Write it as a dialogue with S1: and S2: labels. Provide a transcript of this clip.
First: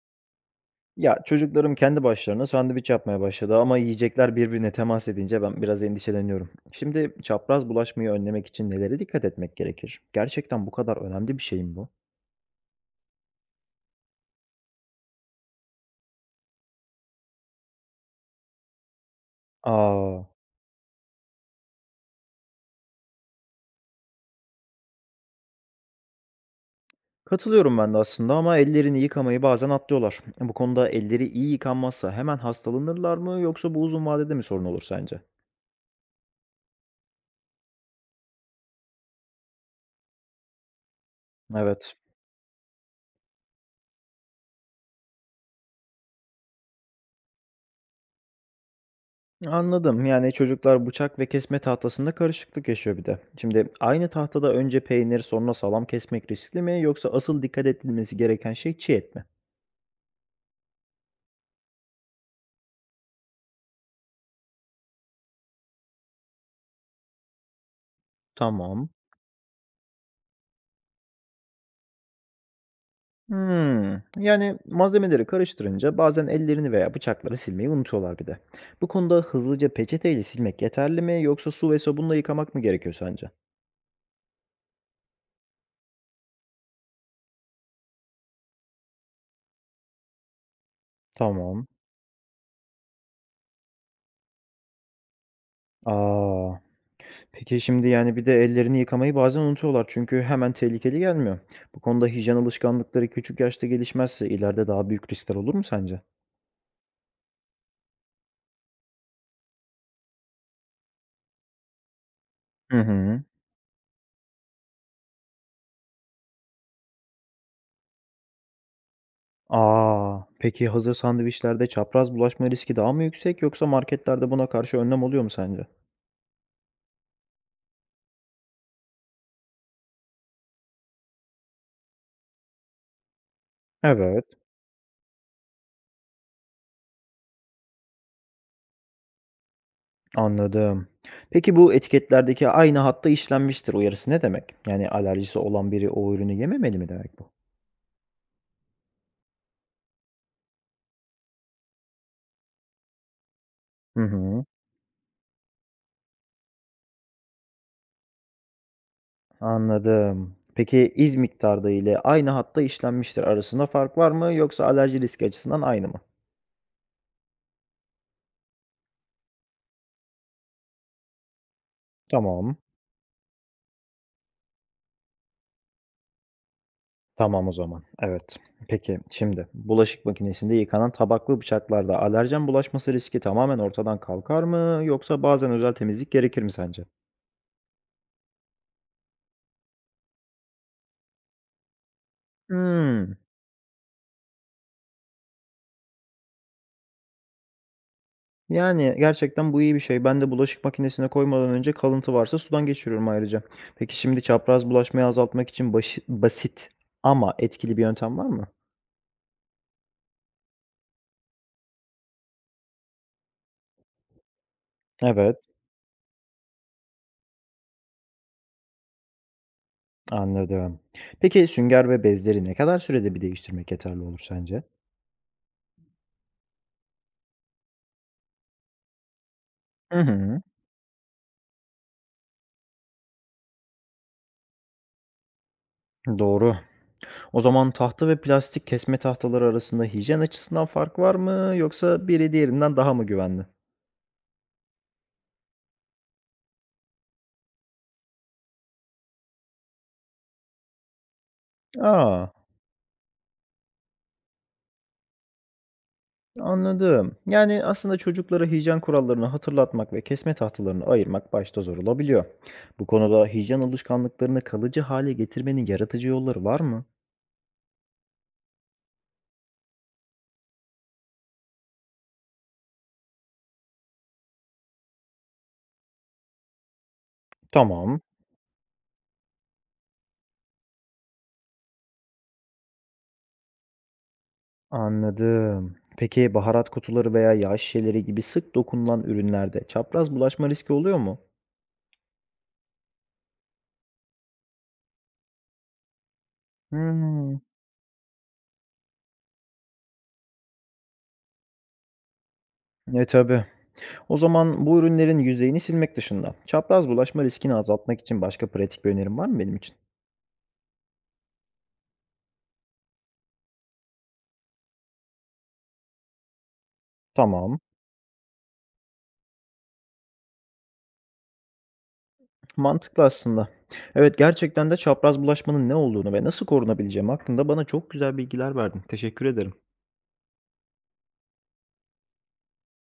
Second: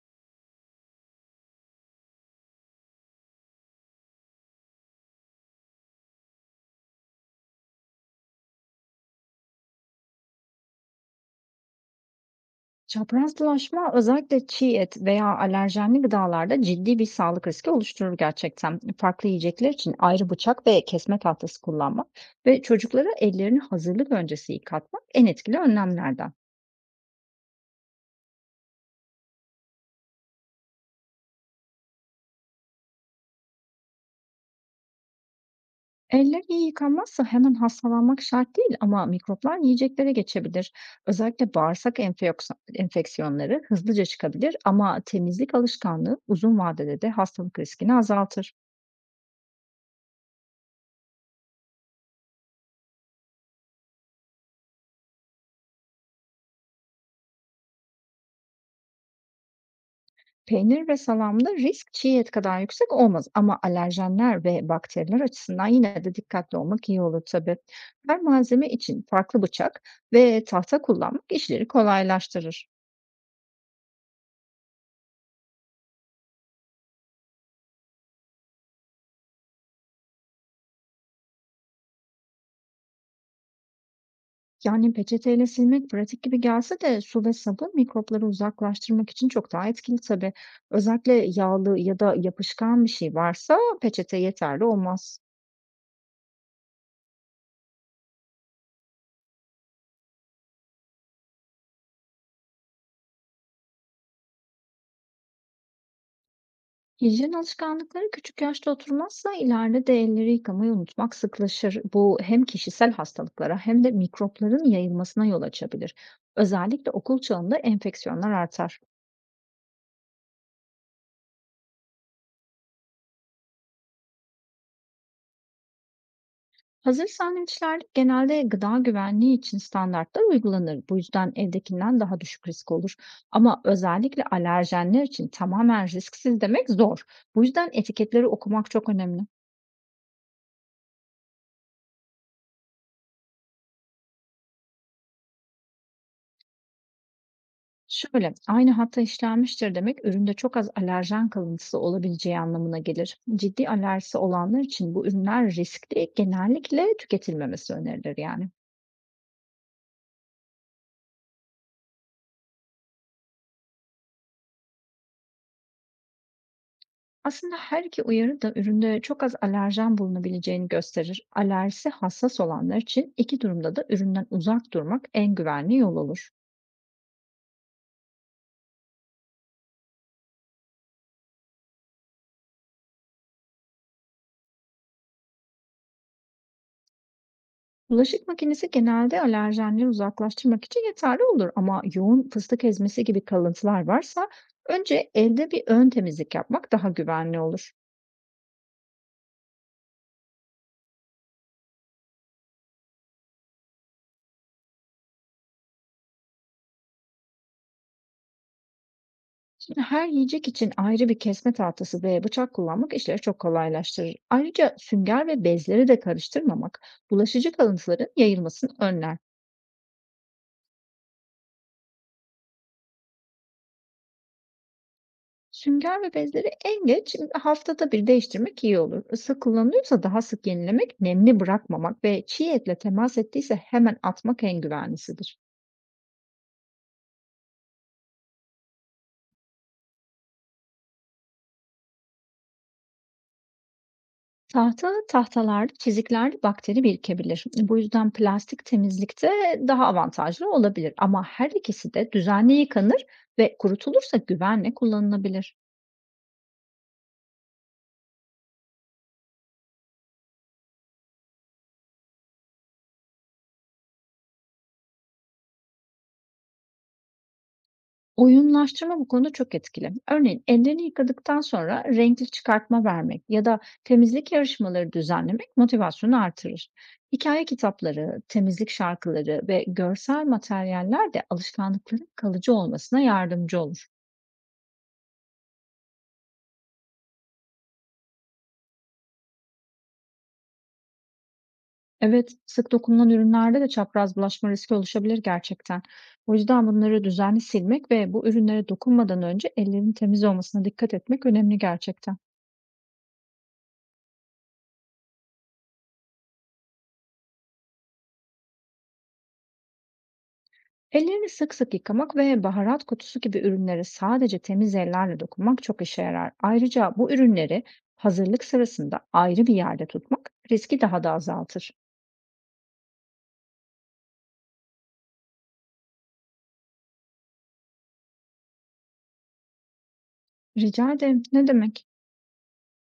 S1: Ya, çocuklarım kendi başlarına sandviç yapmaya başladı ama yiyecekler birbirine temas edince ben biraz endişeleniyorum. Şimdi çapraz bulaşmayı önlemek için nelere dikkat etmek gerekir? Gerçekten bu kadar önemli bir şey mi bu?
S2: Çaprazlaşma özellikle çiğ et veya alerjenli gıdalarda ciddi bir sağlık riski oluşturur gerçekten. Farklı yiyecekler için
S1: Aa,
S2: ayrı bıçak ve kesme tahtası kullanmak ve çocuklara ellerini hazırlık öncesi yıkatmak en etkili önlemlerden.
S1: katılıyorum ben de aslında ama ellerini yıkamayı bazen atlıyorlar. Bu konuda elleri iyi yıkanmazsa hemen hastalanırlar mı yoksa bu uzun vadede mi sorun olur sence?
S2: Eller iyi yıkanmazsa hemen hastalanmak şart değil, ama mikroplar yiyeceklere geçebilir. Özellikle
S1: Evet.
S2: enfeksiyonları hızlıca çıkabilir, ama temizlik alışkanlığı uzun vadede de hastalık riskini azaltır.
S1: Anladım. Yani çocuklar bıçak ve kesme tahtasında karışıklık yaşıyor bir de. Şimdi aynı tahtada önce peynir sonra salam kesmek riskli mi yoksa asıl dikkat edilmesi gereken şey çiğ et mi?
S2: Peynir ve salamda risk çiğ et kadar yüksek olmaz, ama alerjenler ve bakteriler açısından yine de dikkatli olmak iyi olur tabii. Her malzeme
S1: Tamam.
S2: için farklı bıçak ve tahta kullanmak işleri kolaylaştırır.
S1: Hmm. Yani malzemeleri karıştırınca bazen ellerini veya bıçakları silmeyi unutuyorlar bir de. Bu konuda hızlıca peçeteyle silmek yeterli mi yoksa su ve sabunla yıkamak mı gerekiyor sence?
S2: Yani peçeteyle silmek pratik gibi gelse de su ve sabun mikropları uzaklaştırmak için çok daha etkili tabii. Özellikle
S1: Tamam.
S2: yağlı ya da yapışkan bir şey varsa peçete yeterli olmaz.
S1: Aa. Peki şimdi, yani, bir de ellerini yıkamayı bazen unutuyorlar çünkü hemen tehlikeli gelmiyor. Bu konuda hijyen alışkanlıkları küçük yaşta gelişmezse ileride daha büyük riskler olur mu sence?
S2: Hijyen alışkanlıkları küçük yaşta oturmazsa ileride de elleri yıkamayı unutmak sıklaşır. Bu hem
S1: Hı
S2: kişisel
S1: hı.
S2: hastalıklara hem de mikropların yayılmasına yol açabilir. Özellikle okul çağında enfeksiyonlar artar.
S1: Aa. Peki hazır sandviçlerde çapraz bulaşma riski daha mı yüksek yoksa marketlerde buna karşı önlem oluyor mu sence?
S2: Hazır sandviçler genelde gıda güvenliği için standartlar uygulanır. Bu yüzden evdekinden daha düşük risk olur. Ama özellikle
S1: Evet.
S2: alerjenler için tamamen risksiz demek zor. Bu yüzden etiketleri okumak çok önemli.
S1: Anladım. Peki bu etiketlerdeki "aynı hatta işlenmiştir" uyarısı ne demek? Yani alerjisi olan biri o ürünü yememeli mi demek bu?
S2: Şöyle, aynı hatta işlenmiştir demek, üründe çok az alerjen kalıntısı olabileceği anlamına gelir. Ciddi
S1: Hı
S2: alerjisi
S1: hı.
S2: olanlar için bu ürünler riskli, genellikle tüketilmemesi önerilir yani.
S1: Anladım. Peki iz miktarda ile aynı hatta işlenmiştir arasında fark var mı yoksa alerji riski açısından aynı mı?
S2: Aslında her iki uyarı da üründe çok az alerjen bulunabileceğini gösterir. Alerjisi hassas
S1: Tamam.
S2: olanlar için iki durumda da üründen uzak durmak en güvenli yol olur.
S1: Tamam o zaman. Evet. Peki şimdi bulaşık makinesinde yıkanan tabak ve bıçaklarda alerjen bulaşması riski tamamen ortadan kalkar mı yoksa bazen özel temizlik gerekir mi sence?
S2: Bulaşık makinesi genelde alerjenleri uzaklaştırmak için yeterli olur, ama yoğun fıstık ezmesi
S1: Hmm.
S2: gibi kalıntılar varsa önce elde bir ön temizlik yapmak daha güvenli olur.
S1: Yani gerçekten bu iyi bir şey. Ben de bulaşık makinesine koymadan önce kalıntı varsa sudan geçiriyorum ayrıca. Peki şimdi çapraz bulaşmayı azaltmak için basit ama etkili bir yöntem var mı?
S2: Şimdi her yiyecek için ayrı bir kesme tahtası ve bıçak kullanmak işleri çok kolaylaştırır. Ayrıca sünger
S1: Evet.
S2: ve bezleri de karıştırmamak bulaşıcı kalıntıların yayılmasını önler.
S1: Anladım. Peki sünger ve bezleri ne kadar sürede bir değiştirmek yeterli olur sence?
S2: Sünger ve bezleri en geç haftada bir değiştirmek iyi olur. Isı
S1: Hı
S2: kullanılıyorsa daha
S1: hı.
S2: sık yenilemek, nemli bırakmamak ve çiğ etle temas ettiyse hemen atmak en güvenlisidir.
S1: Doğru. O zaman tahta ve plastik kesme tahtaları arasında hijyen açısından fark var mı yoksa biri diğerinden daha mı güvenli?
S2: Tahtalarda çiziklerde bakteri birikebilir. Bu yüzden plastik temizlikte daha avantajlı olabilir. Ama her ikisi de
S1: Aa,
S2: düzenli yıkanır ve kurutulursa güvenle kullanılabilir.
S1: anladım. Yani aslında çocuklara hijyen kurallarını hatırlatmak ve kesme tahtalarını ayırmak başta zor olabiliyor. Bu konuda hijyen alışkanlıklarını kalıcı hale getirmenin yaratıcı yolları var mı?
S2: Oyunlaştırma bu konuda çok etkili. Örneğin ellerini yıkadıktan sonra renkli çıkartma vermek ya da temizlik yarışmaları düzenlemek motivasyonu artırır. Hikaye
S1: Tamam.
S2: kitapları, temizlik şarkıları ve görsel materyaller de alışkanlıkların kalıcı olmasına yardımcı olur.
S1: Anladım. Peki baharat kutuları veya yağ şişeleri gibi sık dokunulan ürünlerde çapraz bulaşma riski oluyor mu?
S2: Evet, sık dokunulan ürünlerde de çapraz bulaşma riski oluşabilir gerçekten. O yüzden bunları
S1: Hmm,
S2: düzenli silmek ve bu ürünlere dokunmadan önce ellerin temiz olmasına dikkat etmek önemli gerçekten.
S1: e tabii. O zaman bu ürünlerin yüzeyini silmek dışında çapraz bulaşma riskini azaltmak için başka pratik bir önerim var mı benim için?
S2: Ellerini sık sık yıkamak ve baharat kutusu gibi ürünlere sadece temiz ellerle dokunmak çok işe yarar. Ayrıca bu
S1: Tamam.
S2: ürünleri hazırlık sırasında ayrı bir yerde tutmak riski daha da azaltır.
S1: Mantıklı aslında. Evet gerçekten de çapraz bulaşmanın ne olduğunu ve nasıl korunabileceğim hakkında bana çok güzel bilgiler verdin. Teşekkür ederim.
S2: Rica ederim. Ne demek?